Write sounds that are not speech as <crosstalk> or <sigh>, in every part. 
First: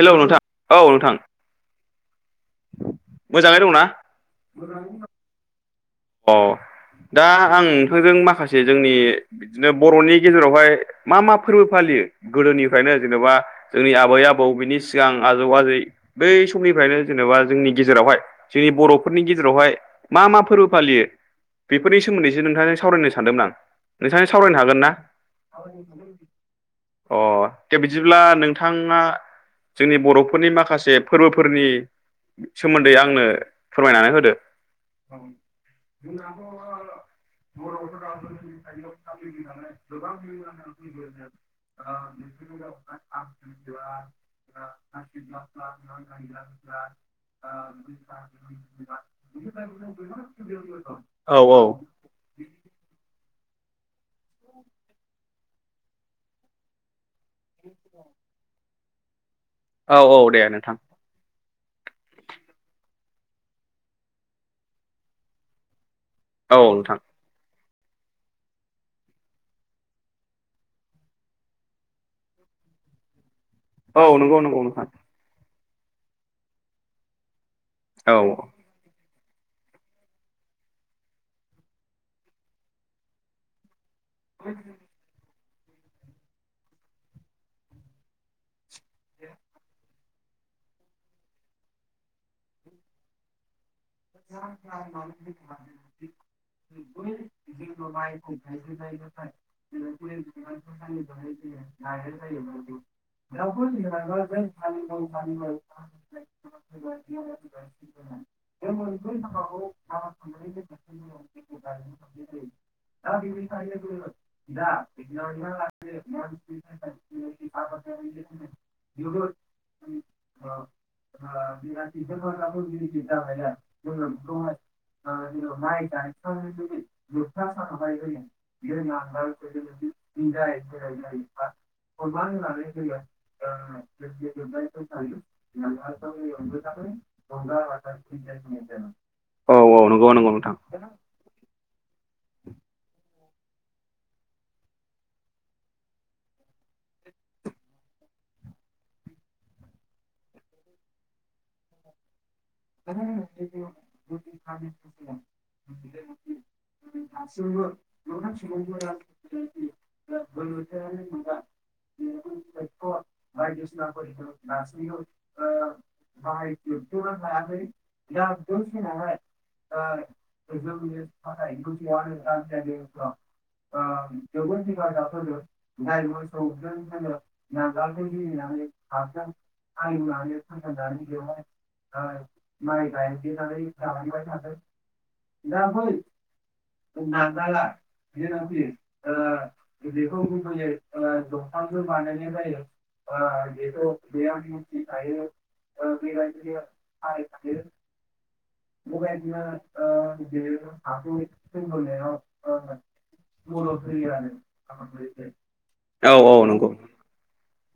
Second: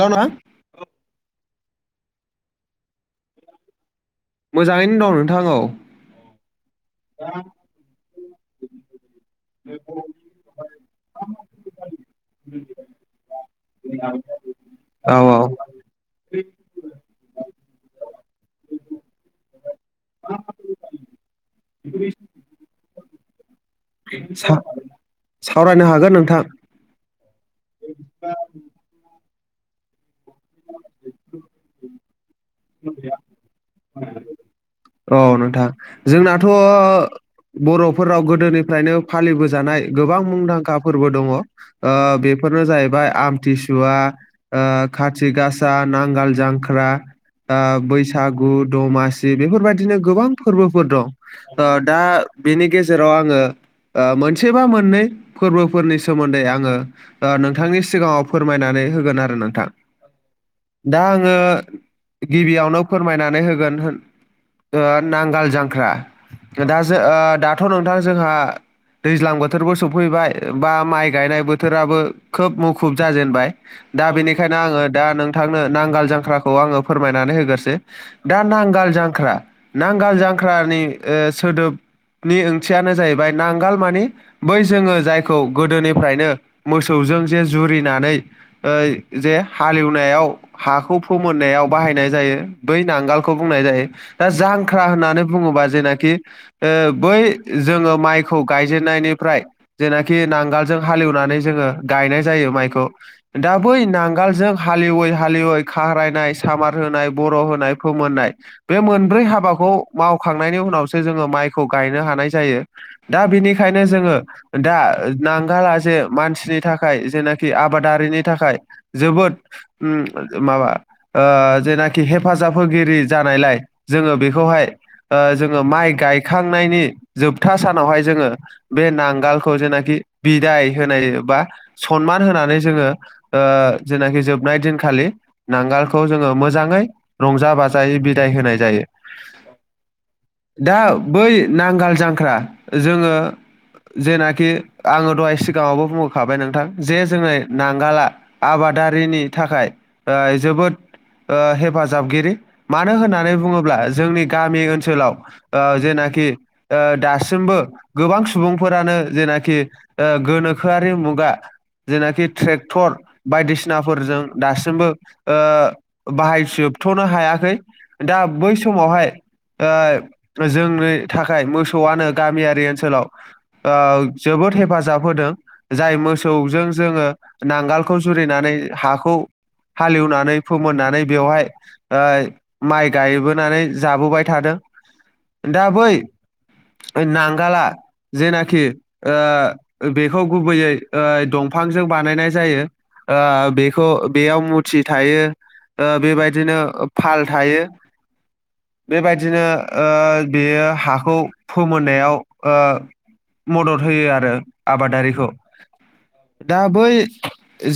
Hello नोंथां औ नोंथां मोजाङै दंना? मोजाङैनो दं नोंथां औ। अ' दा आं नोंथांजों माखासे जोंनि बिदिनो बर'नि गेजेरावहाय मा मा फोरबो फालियो गोदोनिफ्रायनो जेनेबा जोंनि आबै आबौ बिनि सिगां औ आजौ औ आजै बै समनिफ्रायनो जेनेबा जोंनि गेजेरावहाय जोंनि बर'फोरनि गेजेरावहाय मा मा फोरबो फालियो बेफोरनि सोमोन्दैसो नोंथांजों सावरायनो सानदोंमोन आं। नोंथांजों सा सावरायनो हागोन ना सावरायनो हागोन नोंथां। अ' दे बिदिब्ला नोंथाङा जोंनि बर'फोरनि माखासे फोरबोफोरनि सोमोन्दै आंनो फोरमायनानै होदो। औ नोंथां जोंनाथ' बर'फोरनाव गोदोनिफ्रायनो फालिबोजानाय गोबां मुंदांखा फोरबो दङ। ओ बे फोरनो जाहैबाय आमथिसुवा ओ खाथि गासा नांगोल जांख्रा आ बैसागु दमासि बेफोर बादिनो गोबां फोरबोफोर दं। औ ओ औ दा बेनि गेजेराव आंङो ओ मोनसे बा मोननै फोरबोफोरनि सोमोन्दै आंङो नोंथांनि सिगाङाव फोरमायनानै होगोन आरो नों औ औ दे नोंथां दा आंङो गिबियावनो फोरमायनानै होगोन होन ओ नांगोल जांख्रा औ दा जों नोंथां ओ दा दाथ' नोंथां जोंहा दैज्लां बोथोरबो सफैबाय बा माइ गायनाय बोथोराबो खोब मुखुब जाजेनबाय औ दा नंगौ बेनिखायनो नंगौ आंङो नोंथां दा नोंथांनो नांगोल जांख्राखौ आंङो फोरमायनानै होगासिनो औ दा नांगाल जांख्रा नांगाल जांख्रानि ओ सोदोबनि ओंथियानो जाहैबाय नांगाल मानि बै जोंङो जायखौ गोदोनिफ्रायनो मोसौजों जे जुरिनानै यै जे हालेव एवनाय आव हाखौ फोमोननायाव बाहायनाय जायो बै नांगालखौ बुंनाय जायो दा जांख्रा होननानै बुङोबा जेनाखि बै जोंङो माइखौ गायजेननाय फ्राय जेनाखि नांगालजों हालेवनानै जोंङो गायनाय जायो माइखौ दा बै ना नांगालजों हाललिवै हालेवै ख्रायनाय, सामार होनाय, बर' होनाय, फोमोननाय। बै हाबाखौ मावखांनायनि उनावसो जोंङो माइखौ गायनो हानाय जायो। दा बेनिखायनो जोंङो दा नांगाला जे मानसिनि थाखाय जेनाखि आबादारिनि थाखाय जों जोबोद उम माबा ओ जेनाखि हेफाजाब होगिरि जानायलाय जोंङो बेखौहाय ओ जोंङो माइ गायखांनायनि जोबथा सानावहाय जोंङो बे नांगालखौ जेनाखि बिदाय होनाय बा सनमान होनानै जोंङो जेनाखि जोबनाय दिनखालि नांगालखौ जोंङो मोजांङै रंजा बाजायै बिदाय होनाय दायो औ औ नंगौ नंगौ नोंथां दा बै नांगाल जांख्रा जोंङो जेनाखि आंङो दहाय सिगांङावबो बुंहखाबाय नोंथां जे जोंयो नांगाला आबादारिनि थाखाय जोबोद हेफाजाबगिरि मानो होननानै बुं बुङोब्ला जोंनि गामि ओनसोलाव जेनाखि दासिमबो गोबां सुबुं सुबुंफोरानो जेनाखि गोनोखोआरि मुगा जेनाखि ट्रेक्टर बायदिसिनाफोरजों दासिमबो ओ बाहायजोब होबथ'नो हायाखै दा बै समावहाय ओ जोंनि थाखाय मोसौआनो गामियारि ओनसोलाव ओ जोबोद हेफाजाब होदों जाय मोसौजों जोंङो नांगोलखौ जुरिनानै हाखौ हालेवनानै फोमोननानै बेवहाय माइ गायबोनानै जाबोबाय थादों। दा बै यै नांगाला जेनाखि ओ बेखौ ओ गुबैयै दंफांजों बानायनाय जायो। ओ बेखौ बेयाव मुथि थायो। ओ बेबायदिनो फाल हाय थायो बेबायदिनो ओ बेयो हाखौ फोमोननायाव ओ मदद होयो आरो आबादारिखौ औ औ दा नंगौ बै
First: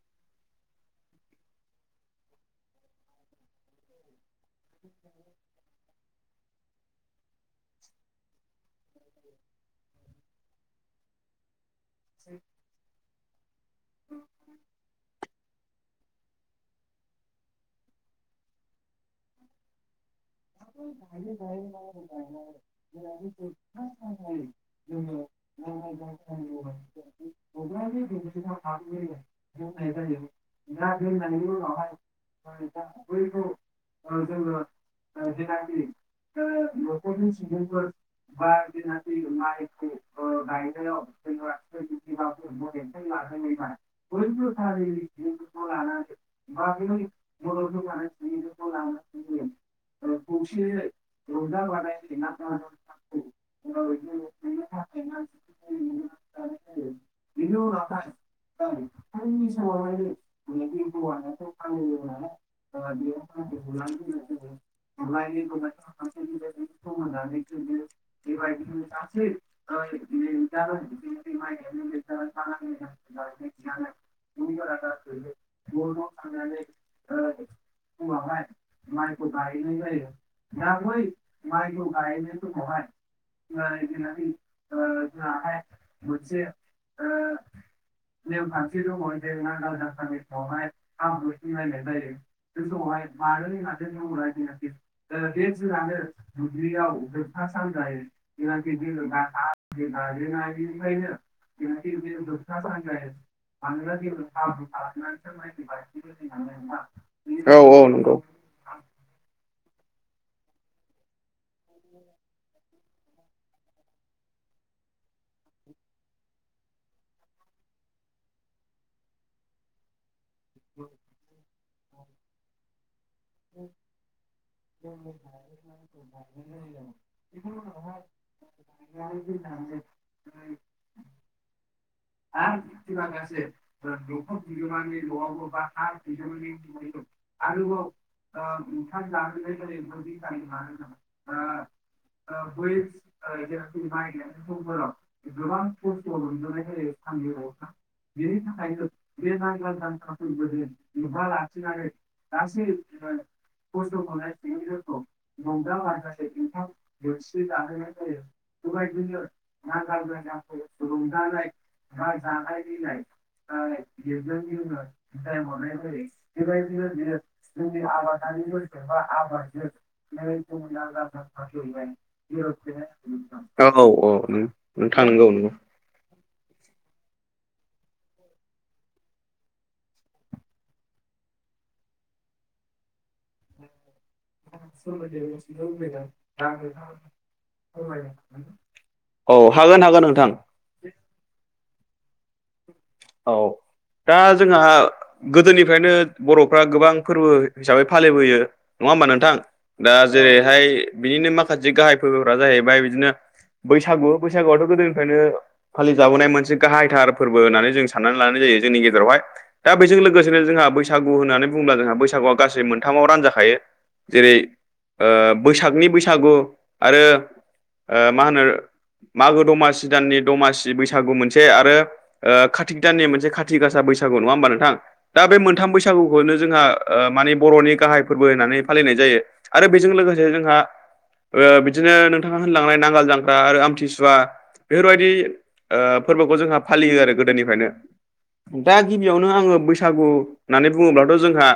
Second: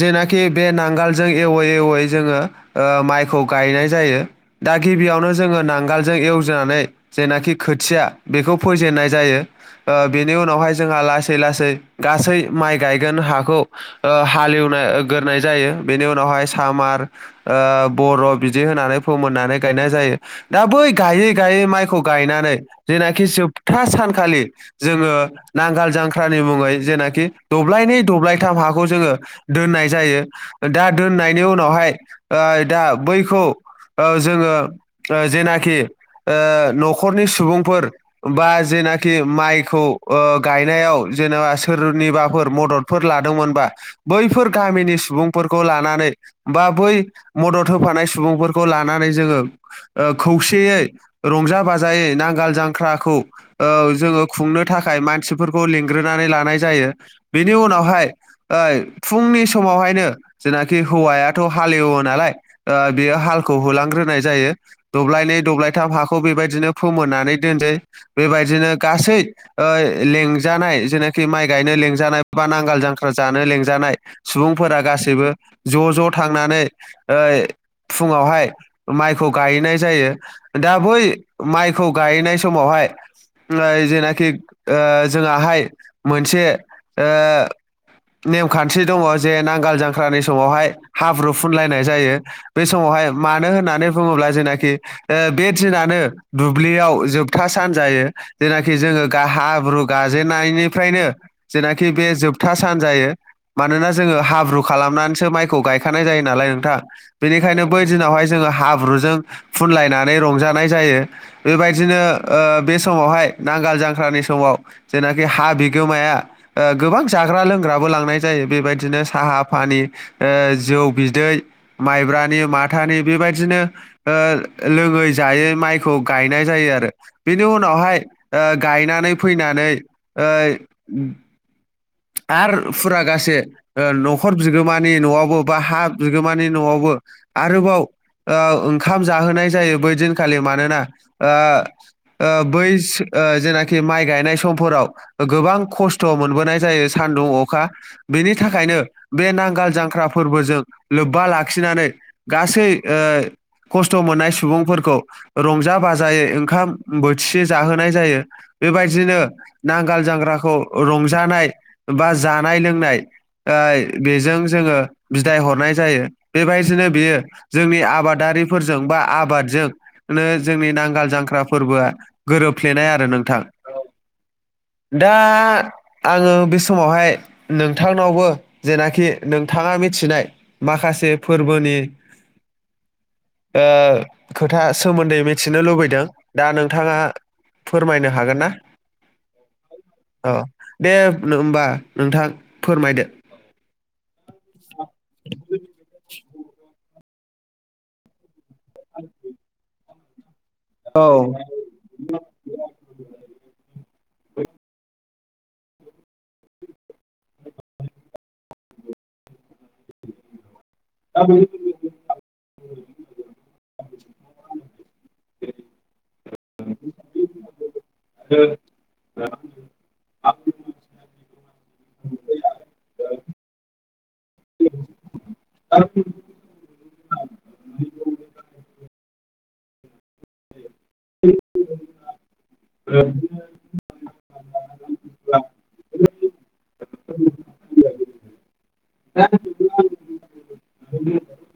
जेनाखि बे नांगोलजों एवै एवै जोंङो माइखौ गायनाय जायो। दा गिबियावनो जोंङो नांगोलजों एवजेननानै जेनाखि खोथिया बेखौ फोेजेननाय जायो। ओ बेनि उनावहाय जोंहा लासै लासै गासै माइ गायगोन हाखौ हालेवनाय गोरनाय जायो बेनि उनाव उनावहाय सामार ओबर' बिदि होनानै फोमोननानै गायनाय जायो। दा बै गायै गायै माइखौ गायनानै जेनाखि जोबथा सानखालि जोङो नांगाल जांख्रानि मुङै जेनाखि दब्लायनै दब्लायथाम हाखौ जोङो दोननाय जायो। दा दोननायनि उनावहाय ओ दा बैखौ ओ जोङो ओ जेनाखि न'खरनि सुबुंफोर बा जेनाखि माइखौ ओ गायनायाव जेनेबा सोरनिबाफोर मददफोर लादोंमोनबा बैफोर गामिनि सुबुंफोरखौ लानानै बा बै मदद होफानाय सुबुंफोरखौ लानानै जोङो ओ खौसेयै रंजा बाजायै नांगाल जांख्राखौ ओ जोङो खुंनो था खाय मानसिफोरखौ लिंग्रोनानै लानाय जायो। बेनि उनावहाय ओइ फुंनि समावहाय बेखायनो जेनाखि हौवायाथ' हालेवो नालाय ओ बेयो हालखौ होलांग्रोनाय जायो दब्लायनै दब्लायथाम हाखौ बेबायदिनो फोमोननानै दोनसै बेबायदिनो गासै ओ लेंजानाय जेनाखि माइ गायनो लेंजानाय बा नांगाल जांख्रा जानो लेंजानाय सुबुंफोरा गासैबो ज' ज' थांनानै ओइ फुङावहाय माइखौ गाय नाय जायो दा बै माइखौ गायहैनाय समावहाय जेनाखि ओ जोङाहाय मोनसे ओ नेमखान्थि दङ जे नांगाल जांख्रानि समावहाय हाब्रु फुनलायनाय जायो बे समावहाय मानो होननानै बुङोब्ला जेनाखि ओ बे दिनानो दुब्लियाव जोबथा सान जायो जेनाखि जोङो गा हाब्रु गाजेननायनिफ्रायनो जेनाखि बे जोबथा सान जायो मानोना जोङो हाब्रु खालामनानैसो माइखौ गायखानाय जायो नालाय नोंथां बेनिखाय औ खायनो औ बै नंगौ दिनावहाय जोङो हाब्रुजों फुनलायनानै रंजानाय जायो बेबायदिनो ओ बे समावहाय नांगाल जांख्रानि स माव जेनाखि हा बिगोमाया ओ गोबां जाग्रा लोंग्राबो लांनाय जायो बेबायदिनो साहा सा फानि ओ जौ बिदै माइब्रानि माथानि बेबायदिनो ओ लोङै जायै माइखौ गायनाय जायो आरो बेनि उनावहाय ओ गायनानै फैना नै ओइ आरो फुरागासे न'खर बिगोमानि न'वावबो बा हा बिगोमानि न'वाव बो आरोबाव ओ ओंखाम जाहोनाय जायो बै दिनखालि मानोना ओ ओ बैस ओ जेनाखि माइ गायनाय समफोराव गोबां खस्थ' मोनबोनाय जायो सा आनदुं अखा बेनि थाखायनो बे नांगाल जांख्रा फोरबोजों लोब्बा लाखिनानै गासै ओ खस्थ' मोननाय सुबुंफोरखौ रंजा बाजायै ओंखाम बोथिसे जाहोनाय जायो बेबायदिनो नांगाल जांग्राखौ रंजानाय बा जानाय लोंनाय ओइ बेजों जोङो बिदाय हरनाय जायो बेबायदि नो बेयो जोंनि आबादारिफोरजों बा आबादजों जोंनि नांगाल जांख्रा फोरबो आ गोरोबफ्लेनाय आरो नोंथां औ औ नोंथां दा नंगौ नंगौ आङो बे समावहाय नोंथांनावबो जेनाखि नोंथाङा मिथिनाय माखासे फोरबो बोनि ओ खोथा सोमोन्दै मिथिनो लुबैदों दा नोंथाङा फोरमायनो हागोनना औ हागोन हागोन नोंथां नो होमबा नोंथां फोरमायदो औ दा जोंहा गोदोनिफ्रायनो बर'फ्रा गोबां फोरबो हिसाबै फालिबोयो नङा होमबा नोंथां दा जेरै हाय बिदिनो औ माखासे गाहाय फोरबोफोरा जाहैबाय बिदिनो बैसागु बैसागुआथ' गोदोनिफायनो फालिजाबोनाय मोनसे गाहाइथार फोरबो होननानै जों साननानै लानाय जायो जोंनि गेजेरावहाय दा बैजों लोगोसेनो जोंहा बै बैसागु होननानै बुङोब्ला जोंहा बैसागुआ गासै मोनथामाव रान जाखायो जेरै ओ बैसागनि बैसागु आरो ओ मा होनो मागो दमासि दाननि दमासि बैसागु मोन से आरो ओ खाथिग दाननि मोनसे खाथि गासा बैसागु नङा होमबा नोंथां दा बे मोनथाम बैसागुखौनो जोंहा ओ माने बर'नि गाहाय फोरबो होननानै फालिनाय जायो आरो बेजों लोगोसे जोंहा ओ बिदिनो नोंथाङा होनलांनाय नांगाल जांग्रा आरो आमथिसुवा बेफोरबायदि ओ फोरबोखौ जोंहा फालियो आरो गोदोनिफ्रायनो दा गिबियावनो आङो बैसागु होननानै बुङोब्लाथ' जोंहा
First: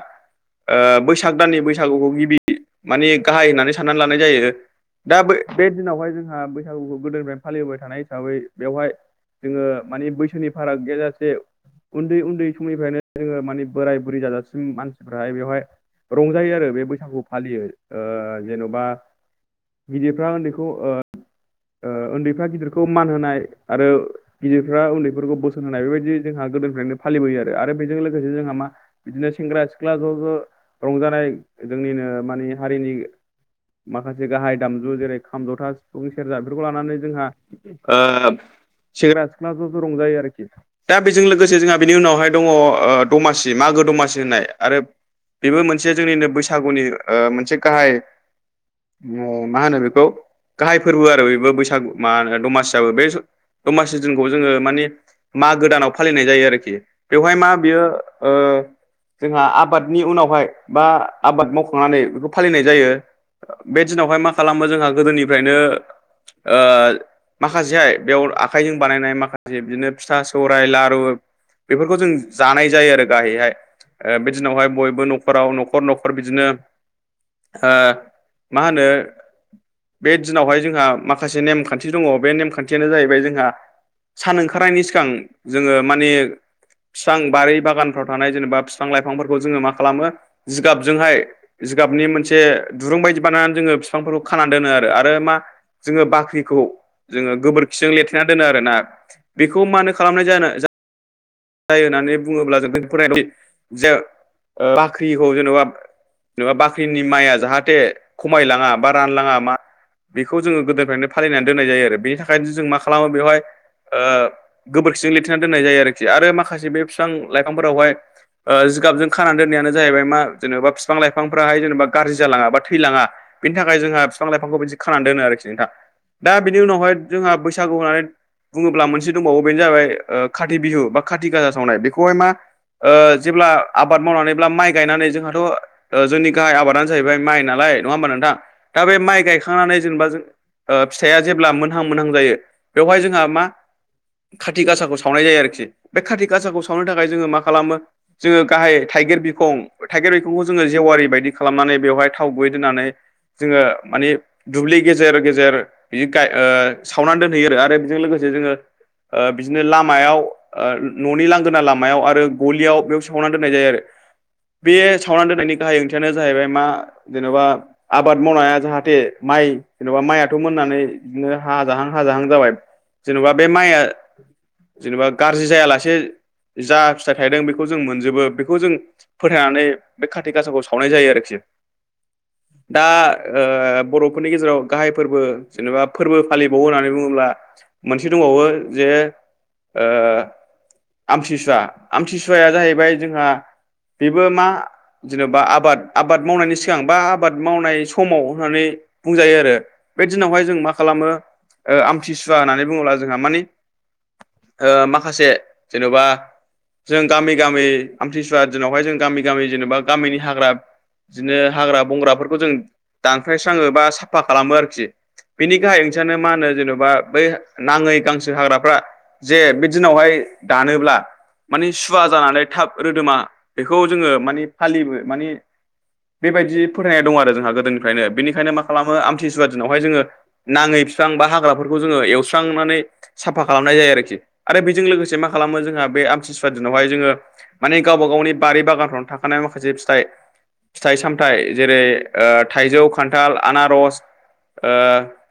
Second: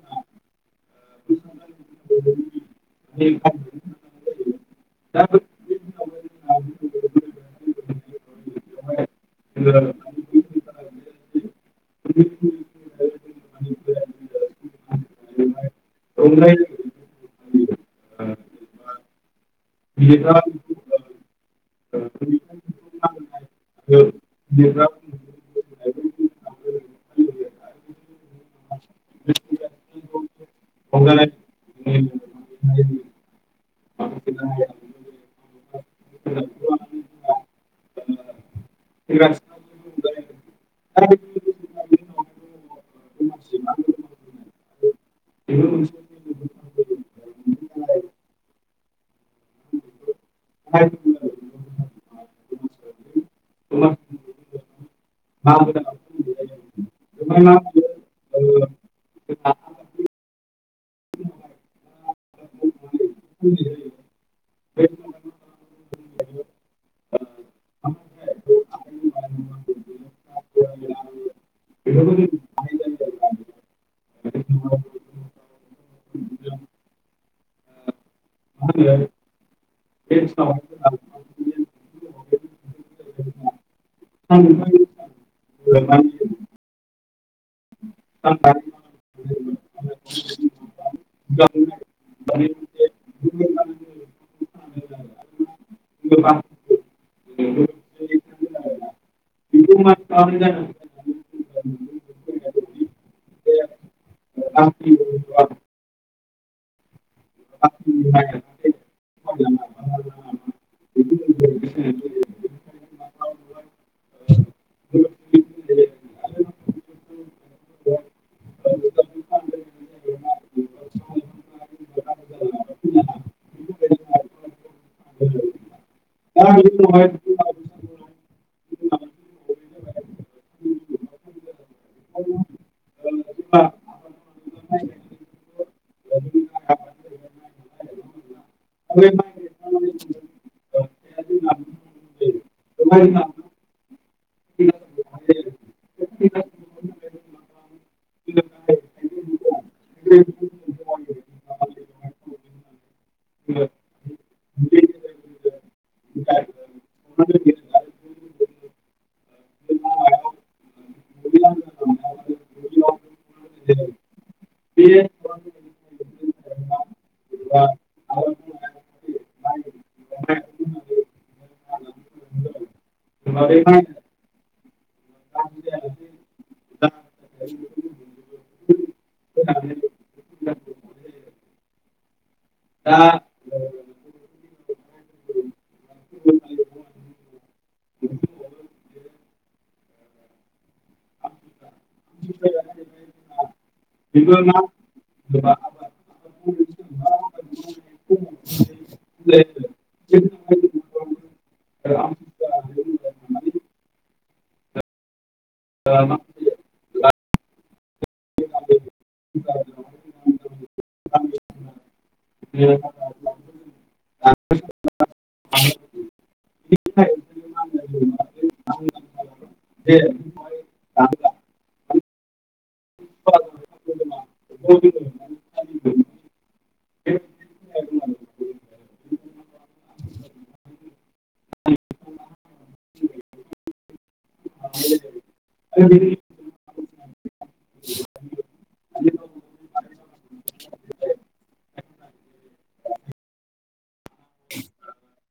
बैसाग ओ दाननि बैसागुखौ गिबि माने गाहाय होननानै साननानै लानाय जायो। दा बै बे दिनावहाय जोंहा बैसागुखौ गोदोनिफ्रायनो फालिबोबाय थानाय हिसाबै बेवहाय जोङो मानि बैसोनि फाराग गैयाजासे उन्दै उन्दै समनिफ्रायनो जोङो माने बोराय बुरै जाजासिम मानसिफोराहाय बेवहाय रंजायो आरो बे बैसागु फालियो ओ जेन'बा गिदिरफ्रा उन्दैखौ ओ ओ उन्दैफ्रा गिदिरखौ मान होनाय आरो गिदिरफ्रा उन्दैफोरखौ बोस होनाय बेबायदि जोंहा गोदोनिफ्रायनो फालिबोयो आरो बेजों लोगोसे जोंहा मा बिदिनो सेंग्रा सिख्ला ज' ज' रंजानाय जोंनिनो मानि हारिनि माखासे गाहाय दामजु जेरै खाम जथा सिफुं सेरजा बेफोरखौ लानानै जोंहा ओ सेग्रा सिख्ला ज' ज' रंजायो आरोख खि। दा बेजों लोगोसे जोंहा बेनि उनावहाय दङ ओ दमासि मागो दमासि होननाय आरो बेबो मोनसे जोंनिनो बैसागुनि ओ मोनसे गाहाय। म-मा होनो बेखौ गाहाय फोरबो आरो बेबो बैसागु मा होनो दमासिआबो बे स दमासि जुनखौ जोङो मानि मागो दानाव फालिनाय जायो आरोखि बेवहाय मा बियो ओ ओ जोंहा आबादनि उनावहाय बा आबाद मावखांनानै बेखौ फालिनाय जायो। बे दिनावहाय मा खालामो जोंहा गोदोनिफ्रायनो ओ माखासेहाय बेयाव आखाइजों बानायनाय माखासे बिदिनो फिथा सौराय लारु बेफोरखौ जों जानाय जायो आरो गाहायैहाय। ओ बे दिनावहाय बयबो न'खराव न'खर न'खर बिदिनो ओ मा होनो बे दिनावहाय जोंहा माखासे नेमखान्थि दङ बे नेमखान्थियानो जायैबाय जोंहा सान ओंखारनायनि सिगां जोङो माने बिसां बारि बागानफ्राव थानाय जेनेबा बिफां लाइफांफोरखौ जोङो मा खालामो जिगाबजोंहाय जिगाबनि मोनसे दुरुं बायदि बानायनानै जोङो बिफांफोरखौ खानानै दोनो आरो आरो मा जोङो बाख्रिखौ जोङो गोबोरखिजों लेरथेना दोनो आरोना बेखौ मानो खालामनाय जानो जायो होननानै बुङोब्ला जों फराय जे ओ बाख्रिखौ जेन'बा जेनेबा बाख्रिनि माइया जाहाथे खमायलाङा बा रानलाङा मा बेखौ जोङो गोदोनिफ्रायनो फालिनानै दोन्नाय जायो आरो। बेनि थाखायनो जों मा खालामो बेवहाय ओ गोबोरखिजों लिरथिनानै दोननाय जायो आरोखि। आरो माखासे बे बिफां-लाइफांफोरावहाय ओ जिगाबजों खानानानै दोननायानो जाहैबाय मा जेनेबा बिफां लाइफांफोराहाय जेनेबा गाज्रि जालाङा बा थैलाङा बिनि थाखाय जोंहा बिफां लाइफांखौ बिदि खानानै दोनो आरोखि नोंथां। दा बिनि उनावहाय जोंहा बैसागु होननानै बुङोब्ला मोनसे दंबावो बेनो जाबाय ओ खाथि बिहु बा खााथि गासा सावनाय बेखौहाय मा ओ जेब्ला आबाद मावनानैब्ला माइ गायनानै जोंहाथ' जोंनि गाहाय आबादानो जाहैबाय माइ नालाय नङा होमबा नोंथां? दा बे माइ गायखांनानै जेनेबा जों ओ फिथाइआ जेब्ला मोनहां मोनहां जायो बेवहाय जोंहा मा काति गासाखौ सावनाय जायो आरोखि बे कारति गासाखौ सावनो थाखाय जोङो मा खालामो जोङो गाहाय थाइ गिर बिखं थाइगिर बिखंखौ जोङो जेवारि बायदि खालामनानै बेवहाय थाव गुबै दोन्नानै जोङो मानि दुब्लि गेजेर गेजेर बिदि गाय ओ सावनानै दोनहैयो आरो आरो बेजों लोगोसे जोंङो ओ बिदिनो लामायाव ओ न'नि लांगोना लामायाव आरो गलियाव बेयाव सावनानै दोननाय जायो आरो। बे सावनानै दोननायनि गाहाय ओंथियानो जाहैबाय मा जेनेबा आबाद मावनाया जाहाथे म माइ जेन'बा माइथ' मोननानै बिदिनो हाजाहां हाजाहां जाबाय जेन'बा बे माइआ जेनेबा गाज्रि जायालासे जा फिथाइ थायदों बेखौ जों मोनजोबो बेखौ जों फोथायनानै बे खाथिक गासाखौ सावनाय जायो आरोखि। <inaudible> दा ओ बर'फोरनि गेजेराव गाहाय फोरबो जेनेबा फोरबो फालिबावो होननानै बुङोब्ला मोनसे दंबावो जे ओ। आमतिसुवा आमतिसुवाया जाहैबाय जोंहा बेबो मा। जेनेबा आबाद आबाद मावनायनि सिगां बा आबाद मावनाय समाव होननानै बुंजायो आरो बे। दिनावहाय जों मा खालामो ओ आमथिसुवा होननानै बुङोब्ला जोंहा मानि। ओ माखासे जेन'बा। जों गामि गामि आमथिसुवा दिनावहाय जों गामि गामि जेनेबा गामिनि हाग्रा। बिदिनो हाग्रा बंग्राफोरखौ जों दानख्रायस्राङो बा साफा खालामो आरोखि। बिनि गाहाय ओंथियानो मा होनो जेन'बा बै नाङै गांसो हाग्रा। फ्रा जे बे दिनावहाय दानोब्ला। मानि सुवा जानानै थाब रोदोमा बेखौ जोङो मानिे फालिनो माने बेबायदि फोथायनाय दं आरो जोंहा गोदोनिफ्रायनो बेनिखायनो मा खालामो आमथिसुवा दिनावहाय जोङो नाङै। बिस्रां बा हाग्राफोरखौ जोङो एवस्रांनानै। साफा खालामनाय जायो आरोखि आरो बेजों लोगोसे मा खालामो जोंहा बे आमथिसुवाद। दिनावहाय जोङो मानिे गावबा गावनि बारि बागानफ्रावनो थाखानाय माखासे फिथाइ। फिथाइ सामथाइ जेरै ओ थाइजौ खान्थाल आनारस। ओ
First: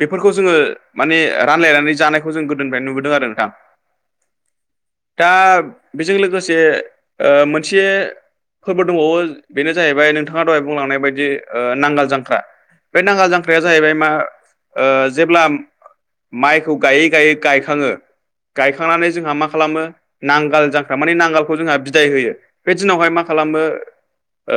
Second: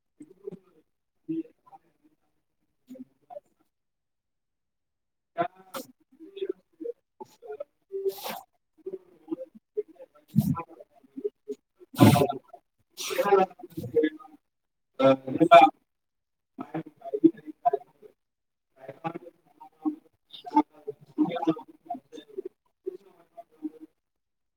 बेफोरखौ जोङो माने रानलायनानै जानायखौ जों। जों बेदि खुंबोदों आरो नोंथां। दा बेजों लोगोसे ओ मोनसे। फोरबो दंबावो बेनो जाहैबाय नोंथाङा दहाय बुंलांनाय बायदि नांगाल जांख्रारा बे नांगाल जांख्राया जाहैबाय मा ओ जेब्ला माइखौ गायै गायै गायखाङो। गायखांनानै जोंहा मा खालामो नांगाल जांख्रा माने नांगालखौ जोंहा बिदाय होयो बे दिनावहाय मा खालामो खालामो ओ